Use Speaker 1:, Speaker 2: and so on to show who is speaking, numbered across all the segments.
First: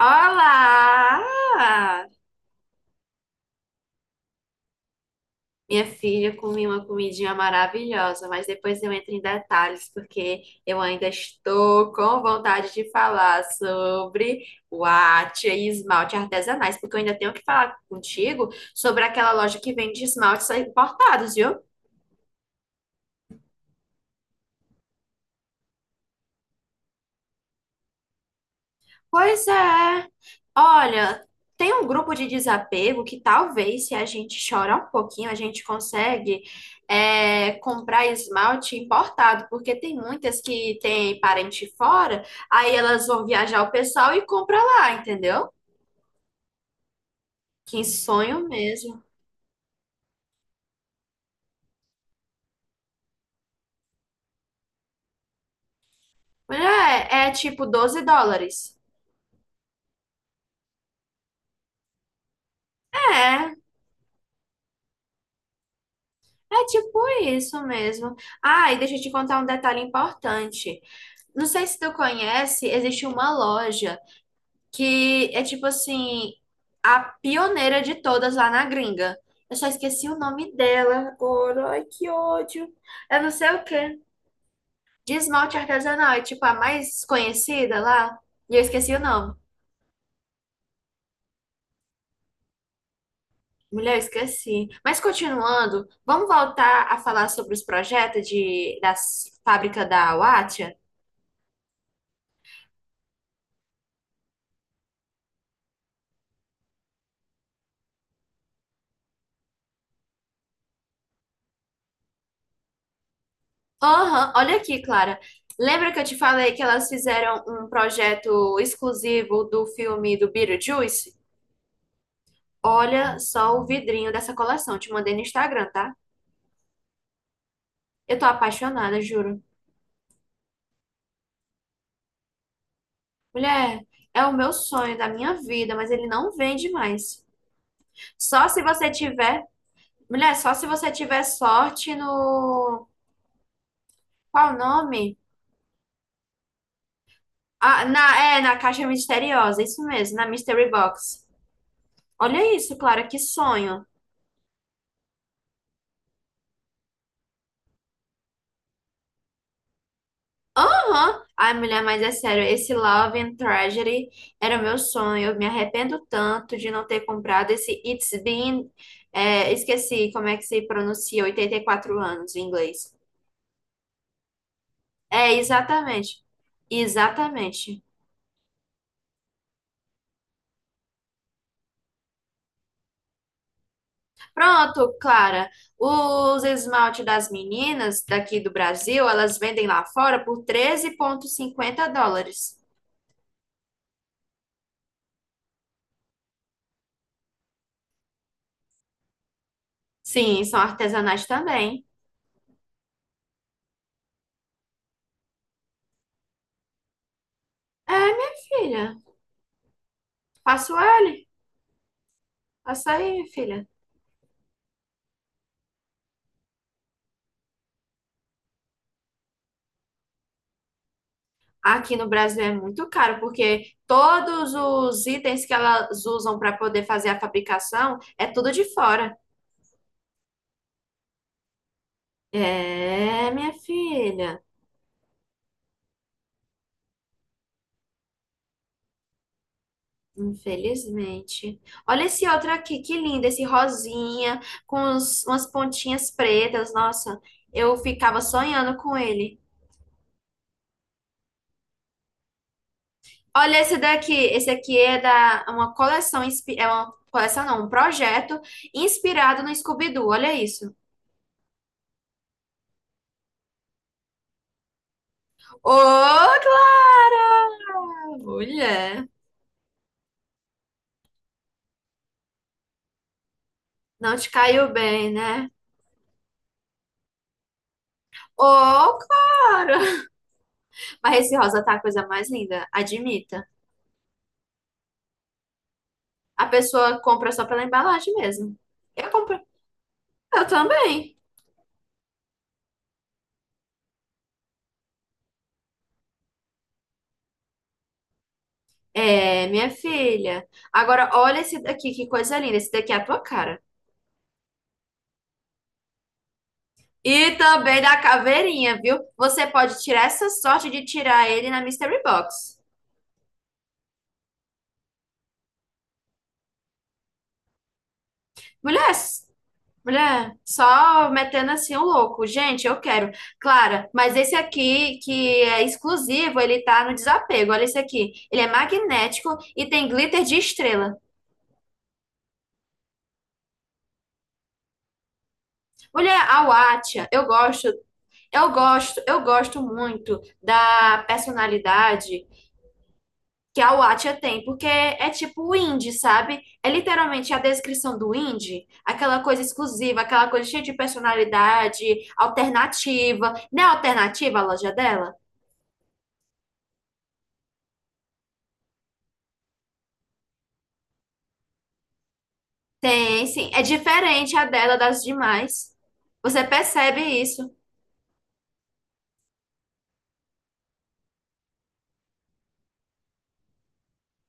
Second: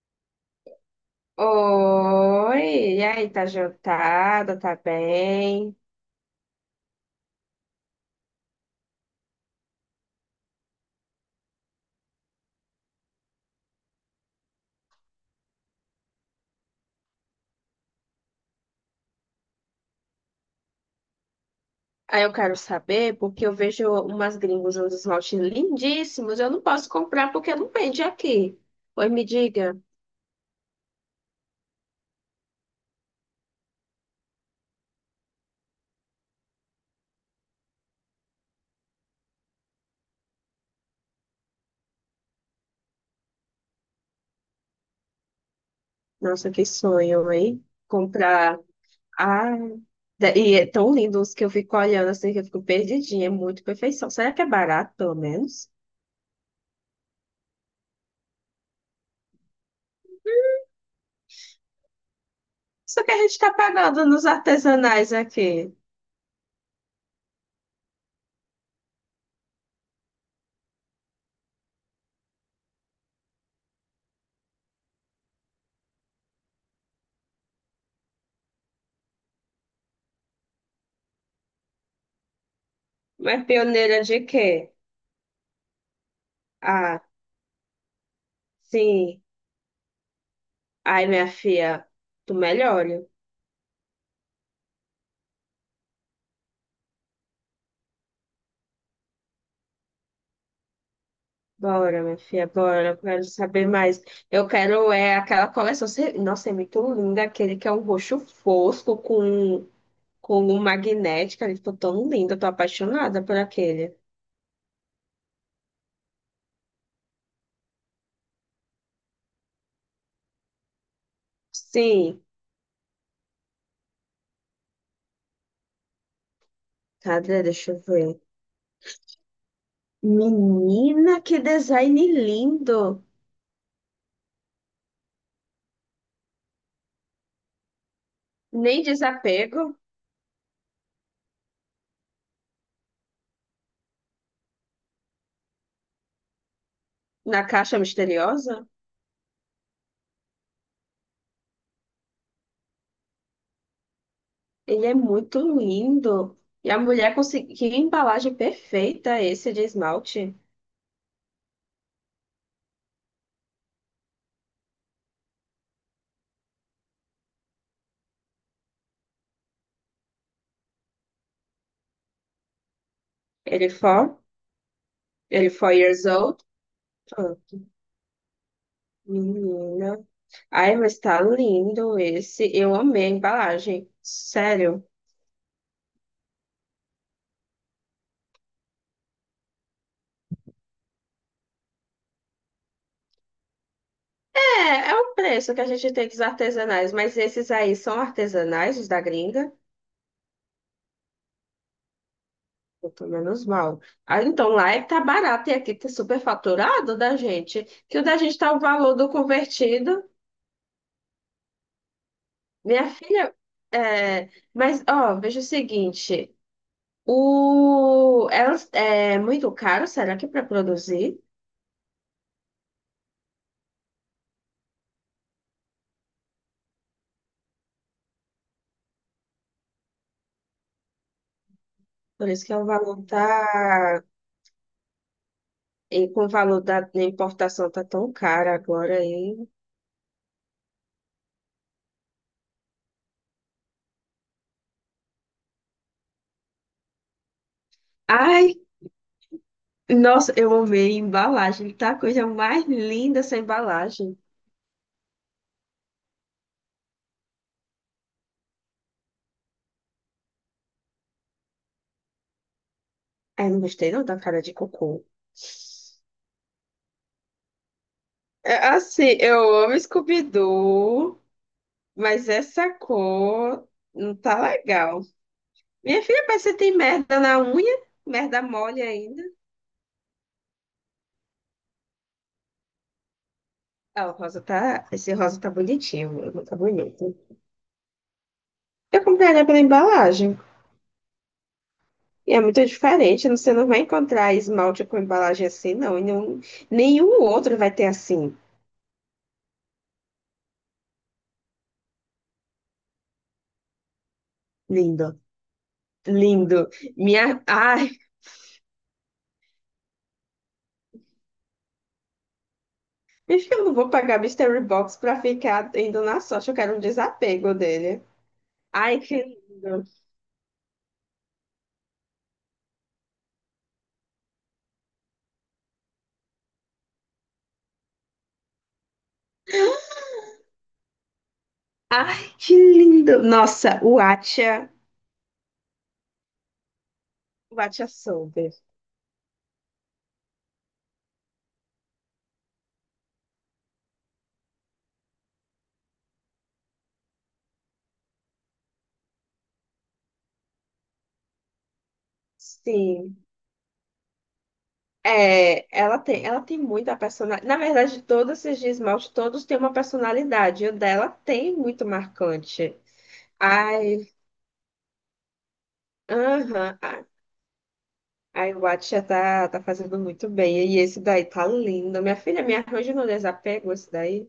Speaker 1: Olá!
Speaker 2: Oi, e aí, tá jantada, tá bem?
Speaker 1: Minha filha, comi uma comidinha maravilhosa, mas depois eu entro em detalhes, porque eu ainda estou com vontade de falar sobre guache e esmalte artesanais, porque eu ainda tenho que falar contigo sobre aquela loja que vende esmaltes importados, viu?
Speaker 2: Aí eu quero saber, porque eu vejo umas gringos uns esmaltes lindíssimos, eu não posso comprar porque não vende aqui. Oi, me
Speaker 1: Pois
Speaker 2: diga.
Speaker 1: é. Olha, tem um grupo de desapego que talvez, se a gente chorar um pouquinho, a gente consegue comprar esmalte importado, porque tem muitas que têm parente fora, aí elas vão viajar o pessoal e compra lá, entendeu?
Speaker 2: Nossa, que sonho, hein?
Speaker 1: Que sonho
Speaker 2: Comprar.
Speaker 1: mesmo.
Speaker 2: Ah, e é tão lindo os que eu fico olhando assim que eu fico perdidinha, é muito perfeição. Será que é barato, pelo menos?
Speaker 1: É, é tipo $12.
Speaker 2: Só que a gente tá
Speaker 1: É,
Speaker 2: pagando nos artesanais aqui.
Speaker 1: é tipo isso mesmo. Ah, e deixa eu te contar um detalhe importante. Não sei se tu conhece, existe uma loja que é tipo assim, a pioneira de todas lá na gringa. Eu só esqueci o nome dela agora. Ai, que ódio. Eu não
Speaker 2: Mas
Speaker 1: sei o quê.
Speaker 2: pioneira de quê?
Speaker 1: De esmalte artesanal, é tipo a
Speaker 2: Ah,
Speaker 1: mais conhecida lá. E eu esqueci o
Speaker 2: sim.
Speaker 1: nome.
Speaker 2: Ai, minha filha, tu melhore.
Speaker 1: Mulher, eu esqueci. Mas continuando, vamos voltar a falar sobre os projetos da fábrica da Wattia?
Speaker 2: Bora, minha filha, bora. Eu quero saber mais. Eu quero é aquela coleção. Nossa, é muito linda. Aquele que é um roxo fosco com um magnético. Ele ficou tão lindo. Eu tô apaixonada por aquele.
Speaker 1: Aham, olha aqui, Clara. Lembra que eu te falei que elas fizeram um projeto exclusivo do filme do Beetlejuice?
Speaker 2: Sim.
Speaker 1: Olha só o vidrinho dessa coleção. Te mandei no Instagram, tá?
Speaker 2: Cadê? Deixa eu
Speaker 1: Eu
Speaker 2: ver.
Speaker 1: tô apaixonada, juro.
Speaker 2: Menina, que design lindo.
Speaker 1: Mulher, é o meu sonho da minha vida, mas ele não vende mais. Só se
Speaker 2: Nem
Speaker 1: você tiver.
Speaker 2: desapego
Speaker 1: Mulher, só se você tiver sorte no. Qual o nome?
Speaker 2: na caixa
Speaker 1: Ah, na
Speaker 2: misteriosa.
Speaker 1: caixa misteriosa, isso mesmo, na Mystery Box. Olha isso, Clara, que sonho.
Speaker 2: Ele é muito lindo. E a mulher conseguiu. Que embalagem perfeita esse de esmalte.
Speaker 1: Aham. Ai, mulher, mas é sério, esse Love and Tragedy era o meu sonho. Eu me arrependo tanto de não ter comprado esse It's Been, esqueci como é que se pronuncia, 84 anos em inglês.
Speaker 2: Ele foi,
Speaker 1: É,
Speaker 2: ele foi years
Speaker 1: exatamente.
Speaker 2: old. Ah,
Speaker 1: Exatamente.
Speaker 2: menina. Ai, mas tá lindo esse. Eu amei a embalagem. Sério.
Speaker 1: Pronto, Clara. Os esmalte das meninas daqui do Brasil, elas vendem lá fora por $13,50.
Speaker 2: É, é o preço que a gente tem dos artesanais, mas esses aí são artesanais, os da gringa.
Speaker 1: Sim, são artesanais também.
Speaker 2: Eu tô menos mal. Ah, então lá é que tá barato e aqui tá super faturado da gente.
Speaker 1: É,
Speaker 2: Que o da
Speaker 1: minha
Speaker 2: gente tá o valor
Speaker 1: filha.
Speaker 2: do convertido.
Speaker 1: Faço L.
Speaker 2: Minha
Speaker 1: Passa aí, minha
Speaker 2: filha,
Speaker 1: filha.
Speaker 2: é, mas ó, veja o seguinte. O, elas, é muito caro, será que para produzir?
Speaker 1: Aqui no Brasil é muito caro, porque todos os itens que elas usam para poder fazer a fabricação é tudo de fora.
Speaker 2: Por isso que o valor
Speaker 1: É, minha
Speaker 2: tá.
Speaker 1: filha,
Speaker 2: E com o valor da importação tá tão caro agora aí.
Speaker 1: infelizmente. Olha esse outro aqui, que lindo, esse rosinha, com umas pontinhas pretas. Nossa, eu ficava
Speaker 2: Ai,
Speaker 1: sonhando com ele.
Speaker 2: nossa, eu amei a embalagem. Tá a coisa mais linda essa
Speaker 1: Olha esse daqui,
Speaker 2: embalagem.
Speaker 1: esse aqui é da é uma coleção, é uma coleção não, um projeto inspirado no Scooby-Doo, olha isso.
Speaker 2: Ai, não gostei não da cara de cocô.
Speaker 1: Ô, Clara!
Speaker 2: É
Speaker 1: Mulher,
Speaker 2: assim, eu amo Scooby-Doo, mas essa cor não
Speaker 1: não te
Speaker 2: tá
Speaker 1: caiu
Speaker 2: legal.
Speaker 1: bem, né?
Speaker 2: Minha filha, mas você tem merda na unha? Merda mole
Speaker 1: Ô,
Speaker 2: ainda?
Speaker 1: Clara! Mas esse rosa tá a coisa mais linda, admita.
Speaker 2: Ah, o rosa tá. Esse rosa tá bonitinho, o meu
Speaker 1: A
Speaker 2: tá
Speaker 1: pessoa
Speaker 2: bonito.
Speaker 1: compra só pela embalagem mesmo.
Speaker 2: Eu
Speaker 1: Eu compro.
Speaker 2: compraria pela embalagem.
Speaker 1: Eu também.
Speaker 2: E é muito diferente, você não vai encontrar esmalte com embalagem assim, não. Nenhum outro vai ter assim.
Speaker 1: É, minha filha. Agora, olha esse daqui, que coisa linda. Esse daqui é a tua cara.
Speaker 2: Lindo. Lindo.
Speaker 1: E
Speaker 2: Minha.
Speaker 1: também
Speaker 2: Ai,
Speaker 1: da caveirinha, viu? Você pode tirar essa sorte de tirar ele na Mystery Box.
Speaker 2: acho que eu não vou pagar Mystery Box pra ficar indo na sorte. Eu quero um desapego dele.
Speaker 1: Mulher,
Speaker 2: Ai, que lindo.
Speaker 1: Mulher, só metendo assim o louco. Gente, eu quero. Clara, mas esse aqui que é exclusivo, ele tá no desapego. Olha esse aqui. Ele é magnético e tem glitter de estrela.
Speaker 2: Ai, que lindo. Nossa, o Atia.
Speaker 1: Mulher, a Wattia, eu
Speaker 2: O
Speaker 1: gosto,
Speaker 2: Atia
Speaker 1: eu
Speaker 2: Soube.
Speaker 1: gosto, eu gosto muito da personalidade que a Wattia tem, porque é tipo o indie, sabe? É literalmente a descrição do indie, aquela coisa exclusiva, aquela coisa cheia de personalidade,
Speaker 2: Sim.
Speaker 1: alternativa. Não é alternativa a loja dela?
Speaker 2: É, ela tem muita personalidade. Na verdade, todos esses de esmalte, todos têm uma personalidade. E o dela tem muito marcante.
Speaker 1: Tem, sim. É
Speaker 2: Ai,
Speaker 1: diferente a dela das demais. Você
Speaker 2: aham,
Speaker 1: percebe
Speaker 2: ah,
Speaker 1: isso.
Speaker 2: a iWatch já tá, tá fazendo muito bem. E esse daí tá lindo. Minha filha, me arranja no desapego esse daí.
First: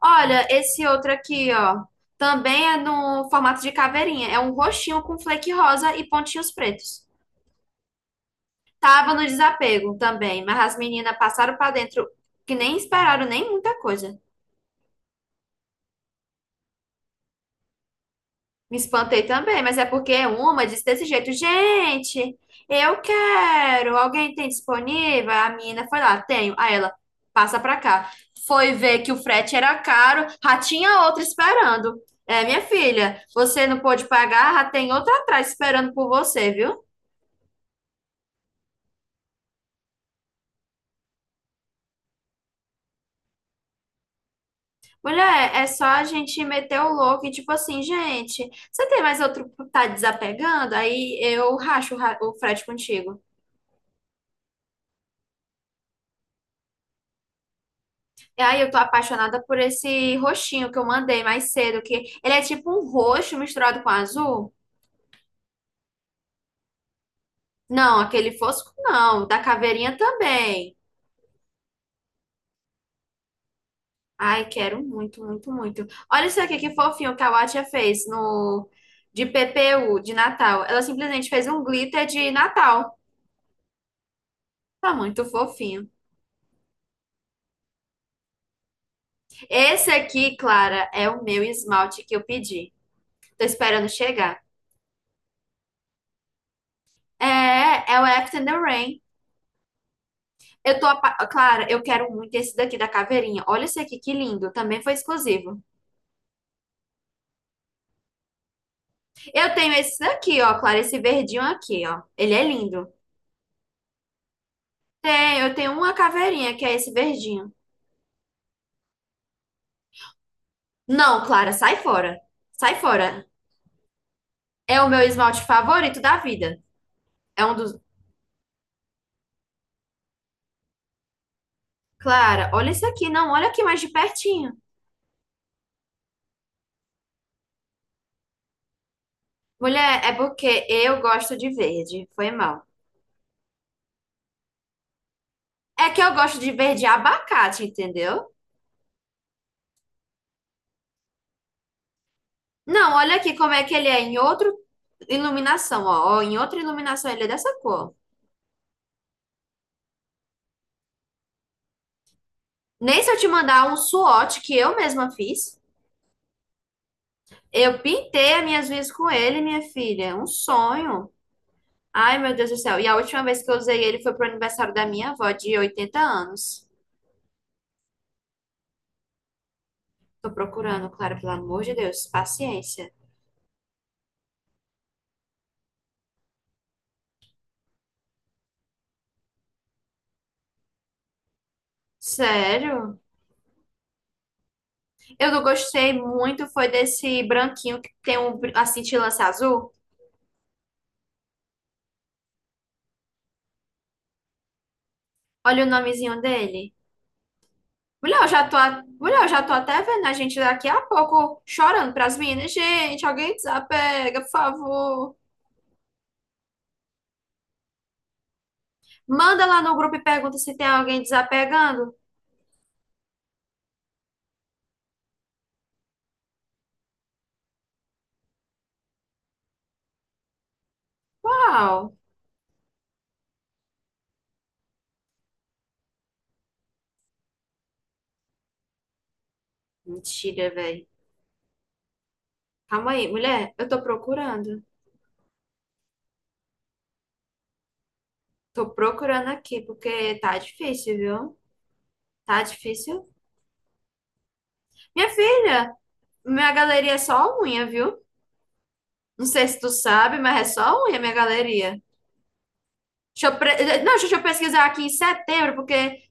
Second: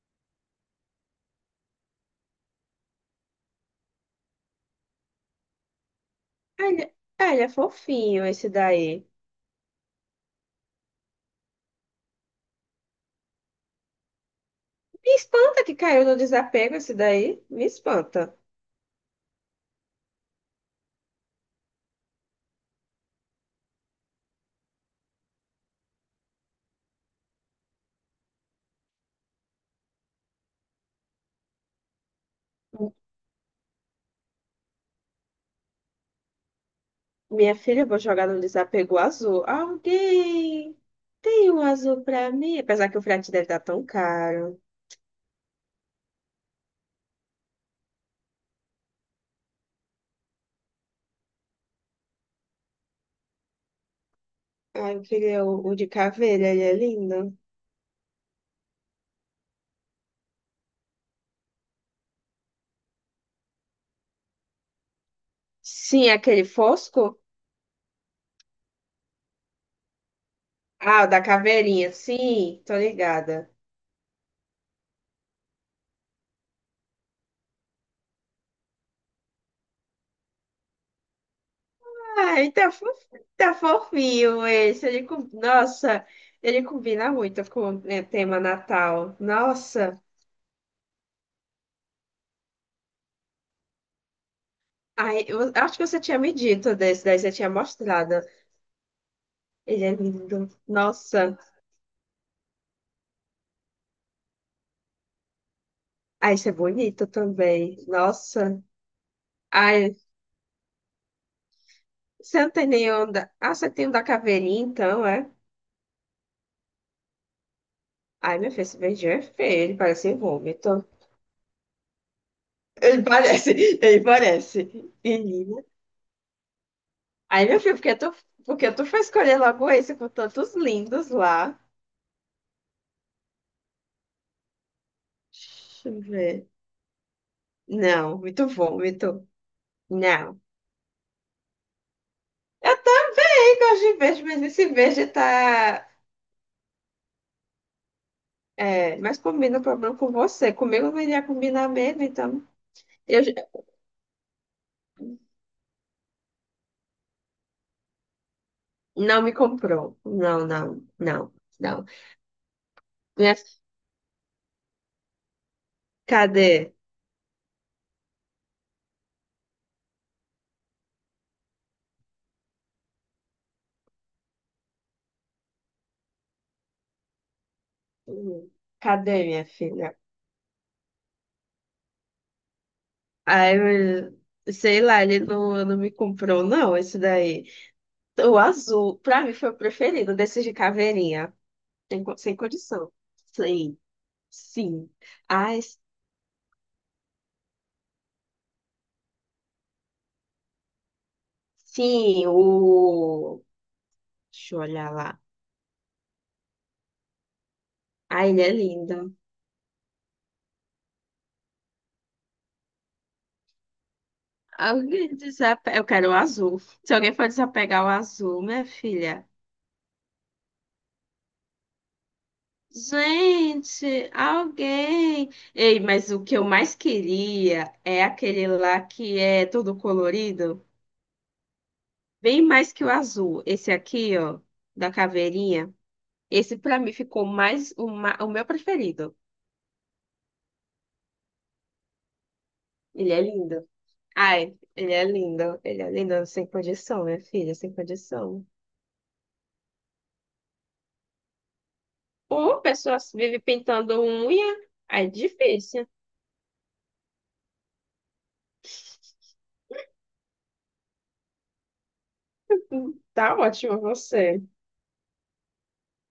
Speaker 1: Olha, esse outro aqui, ó. Também é no formato de caveirinha. É um roxinho com flake rosa e pontinhos
Speaker 2: Ah, ele,
Speaker 1: pretos.
Speaker 2: ah, ele é fofinho, esse daí.
Speaker 1: Tava no desapego também, mas as meninas passaram pra dentro que nem esperaram nem muita coisa.
Speaker 2: Me espanta que caiu no desapego esse daí. Me espanta.
Speaker 1: Me espantei também, mas é porque uma disse desse jeito, gente, eu quero, alguém tem disponível? A menina foi lá, tenho. Aí ela, passa pra cá. Foi ver que o frete era caro, já tinha outra esperando. É, minha
Speaker 2: M-
Speaker 1: filha, você não pôde pagar, já tem outra atrás esperando por você, viu?
Speaker 2: Minha filha, eu vou jogar no desapego azul. Alguém tem um azul pra mim? Apesar que o frete deve estar tão caro.
Speaker 1: Mulher, é só a gente meter o louco e tipo assim, gente, você tem mais outro que tá desapegando? Aí eu racho o o frete contigo.
Speaker 2: Ah, eu queria o de caveira, ele é lindo.
Speaker 1: E aí eu tô apaixonada por esse roxinho que eu mandei mais cedo, que ele é tipo um roxo misturado com azul.
Speaker 2: Sim, aquele fosco?
Speaker 1: Não, aquele fosco não, da caveirinha também.
Speaker 2: Ah, o da caveirinha, sim, tô ligada.
Speaker 1: Ai, quero muito, muito, muito. Olha isso aqui que fofinho que a Watia fez no de PPU de Natal. Ela simplesmente fez um glitter de
Speaker 2: Ai, tá,
Speaker 1: Natal.
Speaker 2: fof- tá fofinho esse.
Speaker 1: Tá muito fofinho.
Speaker 2: Nossa, ele combina muito com o tema Natal.
Speaker 1: Esse
Speaker 2: Nossa,
Speaker 1: aqui, Clara, é o meu esmalte que eu pedi. Tô esperando chegar.
Speaker 2: ai, eu acho que você tinha me dito desse, daí você tinha
Speaker 1: É, é o
Speaker 2: mostrado.
Speaker 1: After the Rain.
Speaker 2: Ele é lindo.
Speaker 1: Eu tô,
Speaker 2: Nossa,
Speaker 1: Clara, eu quero muito esse daqui da caveirinha. Olha esse aqui, que lindo. Também foi exclusivo.
Speaker 2: ai, esse é bonito também. Nossa,
Speaker 1: Eu tenho
Speaker 2: ai,
Speaker 1: esse daqui, ó, Clara, esse verdinho aqui, ó. Ele
Speaker 2: você
Speaker 1: é
Speaker 2: não tem
Speaker 1: lindo.
Speaker 2: nenhum da... Ah, você tem um da caveirinha, então, é?
Speaker 1: Tem, eu tenho uma caveirinha que é esse verdinho.
Speaker 2: Ai, meu filho, esse beijinho é feio, ele parece um vômito.
Speaker 1: Não, Clara, sai fora. Sai
Speaker 2: Ele
Speaker 1: fora.
Speaker 2: parece, ele parece.
Speaker 1: É o meu esmalte favorito da vida. É
Speaker 2: Aí,
Speaker 1: um
Speaker 2: meu filho,
Speaker 1: dos.
Speaker 2: porque tu foi escolher logo esse com tantos lindos lá?
Speaker 1: Clara, olha isso aqui, não, olha aqui mais de pertinho.
Speaker 2: Deixa eu ver. Não, muito bom, muito.
Speaker 1: Mulher, é
Speaker 2: Não.
Speaker 1: porque eu gosto de verde. Foi mal.
Speaker 2: Eu também gosto de verde, mas esse verde tá.
Speaker 1: É que eu gosto de verde abacate, entendeu?
Speaker 2: É, mas combina o problema com você. Comigo não iria combinar mesmo, então.
Speaker 1: Não, olha
Speaker 2: Eu, já-
Speaker 1: aqui como é que ele é em outra iluminação, ó. Ó, em outra iluminação ele é dessa cor.
Speaker 2: não me comprou. Não, não, não, não.
Speaker 1: Nem se eu te
Speaker 2: Minha,
Speaker 1: mandar um swatch que eu mesma fiz.
Speaker 2: cadê?
Speaker 1: Eu pintei as minhas unhas com ele, minha filha. É um sonho. Ai, meu Deus do céu. E a última vez que eu usei ele foi pro aniversário da minha avó de 80 anos.
Speaker 2: Hum, Cadê minha filha?
Speaker 1: Tô procurando, Clara, pelo amor de Deus. Paciência.
Speaker 2: Sei lá, ele não, não me comprou, não, esse daí. O azul, pra mim, foi o preferido desses de caveirinha. Sem condição.
Speaker 1: Sério?
Speaker 2: Sim, sim.
Speaker 1: Eu não
Speaker 2: Ai,
Speaker 1: gostei muito foi desse branquinho que tem um, a cintilância azul.
Speaker 2: sim, o. Deixa eu olhar lá.
Speaker 1: Olha o nomezinho dele. Mulher, eu
Speaker 2: Ai, ele
Speaker 1: já
Speaker 2: é
Speaker 1: tô,
Speaker 2: lindo.
Speaker 1: mulher, eu já tô até vendo a gente daqui a pouco chorando pras meninas. Gente, alguém desapega, por favor.
Speaker 2: Alguém desape... Eu quero o azul. Se alguém for desapegar o azul, minha filha.
Speaker 1: Manda lá no grupo e pergunta se tem alguém desapegando.
Speaker 2: Gente, alguém. Ei, mas o que eu mais queria é aquele lá que é todo colorido.
Speaker 1: Uau!
Speaker 2: Bem mais que o azul. Esse aqui, ó, da caveirinha. Esse pra mim ficou mais o meu preferido.
Speaker 1: Mentira, velho. Calma aí,
Speaker 2: Ele é
Speaker 1: mulher, eu
Speaker 2: lindo.
Speaker 1: tô
Speaker 2: Ai,
Speaker 1: procurando.
Speaker 2: ele é lindo. Ele é lindo, sem condição, minha filha, sem condição.
Speaker 1: Tô procurando aqui, porque tá difícil, viu? Tá
Speaker 2: Uma pessoa
Speaker 1: difícil.
Speaker 2: vive pintando unha, aí
Speaker 1: Minha
Speaker 2: é
Speaker 1: filha,
Speaker 2: difícil.
Speaker 1: minha galeria é só unha, viu? Não sei se tu sabe, mas é só unha minha galeria.
Speaker 2: Tá ótimo
Speaker 1: Não, deixa eu
Speaker 2: você.
Speaker 1: pesquisar aqui em setembro, porque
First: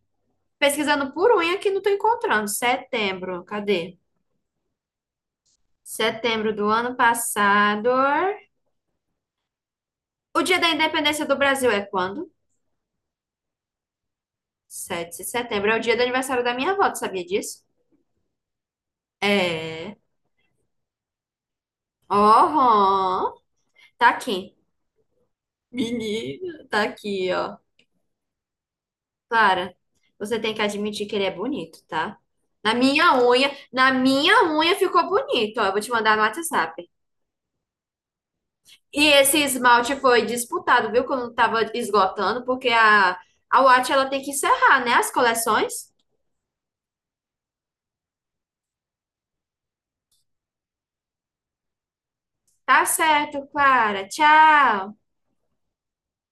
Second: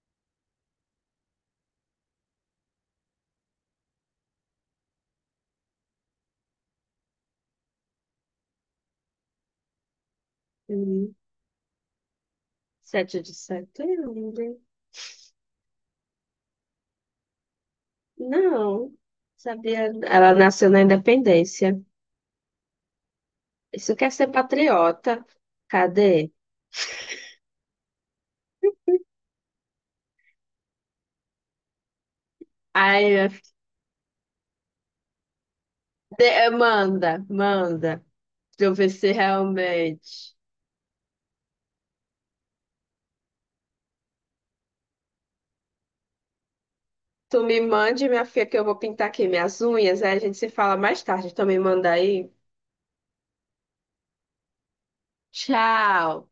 Speaker 1: pesquisando por unha que não estou encontrando. Setembro, cadê? Setembro do ano passado. O dia da
Speaker 2: Hum,
Speaker 1: independência do Brasil é quando?
Speaker 2: Sete de setembro.
Speaker 1: 7 de setembro. É o dia do aniversário da minha avó, tu sabia disso?
Speaker 2: Não, sabia.
Speaker 1: É.
Speaker 2: Ela nasceu na Independência.
Speaker 1: Oh,
Speaker 2: Isso
Speaker 1: tá
Speaker 2: quer ser
Speaker 1: aqui.
Speaker 2: patriota. Cadê?
Speaker 1: Menina, tá aqui, ó. Clara, você tem que admitir que ele é bonito, tá? Na
Speaker 2: Ai,
Speaker 1: minha
Speaker 2: minha
Speaker 1: unha, na minha unha ficou bonito, ó. Eu vou te mandar no
Speaker 2: filha,
Speaker 1: WhatsApp.
Speaker 2: manda, manda. Pra eu ver
Speaker 1: E
Speaker 2: se
Speaker 1: esse esmalte foi
Speaker 2: realmente.
Speaker 1: disputado, viu? Quando tava esgotando, porque a Watch ela tem que encerrar, né? As coleções.
Speaker 2: Tu me mande, minha filha, que eu vou pintar aqui minhas unhas. Aí a gente se fala mais tarde. Então me manda aí.
Speaker 1: Tá certo, Clara. Tchau.
Speaker 2: Tchau.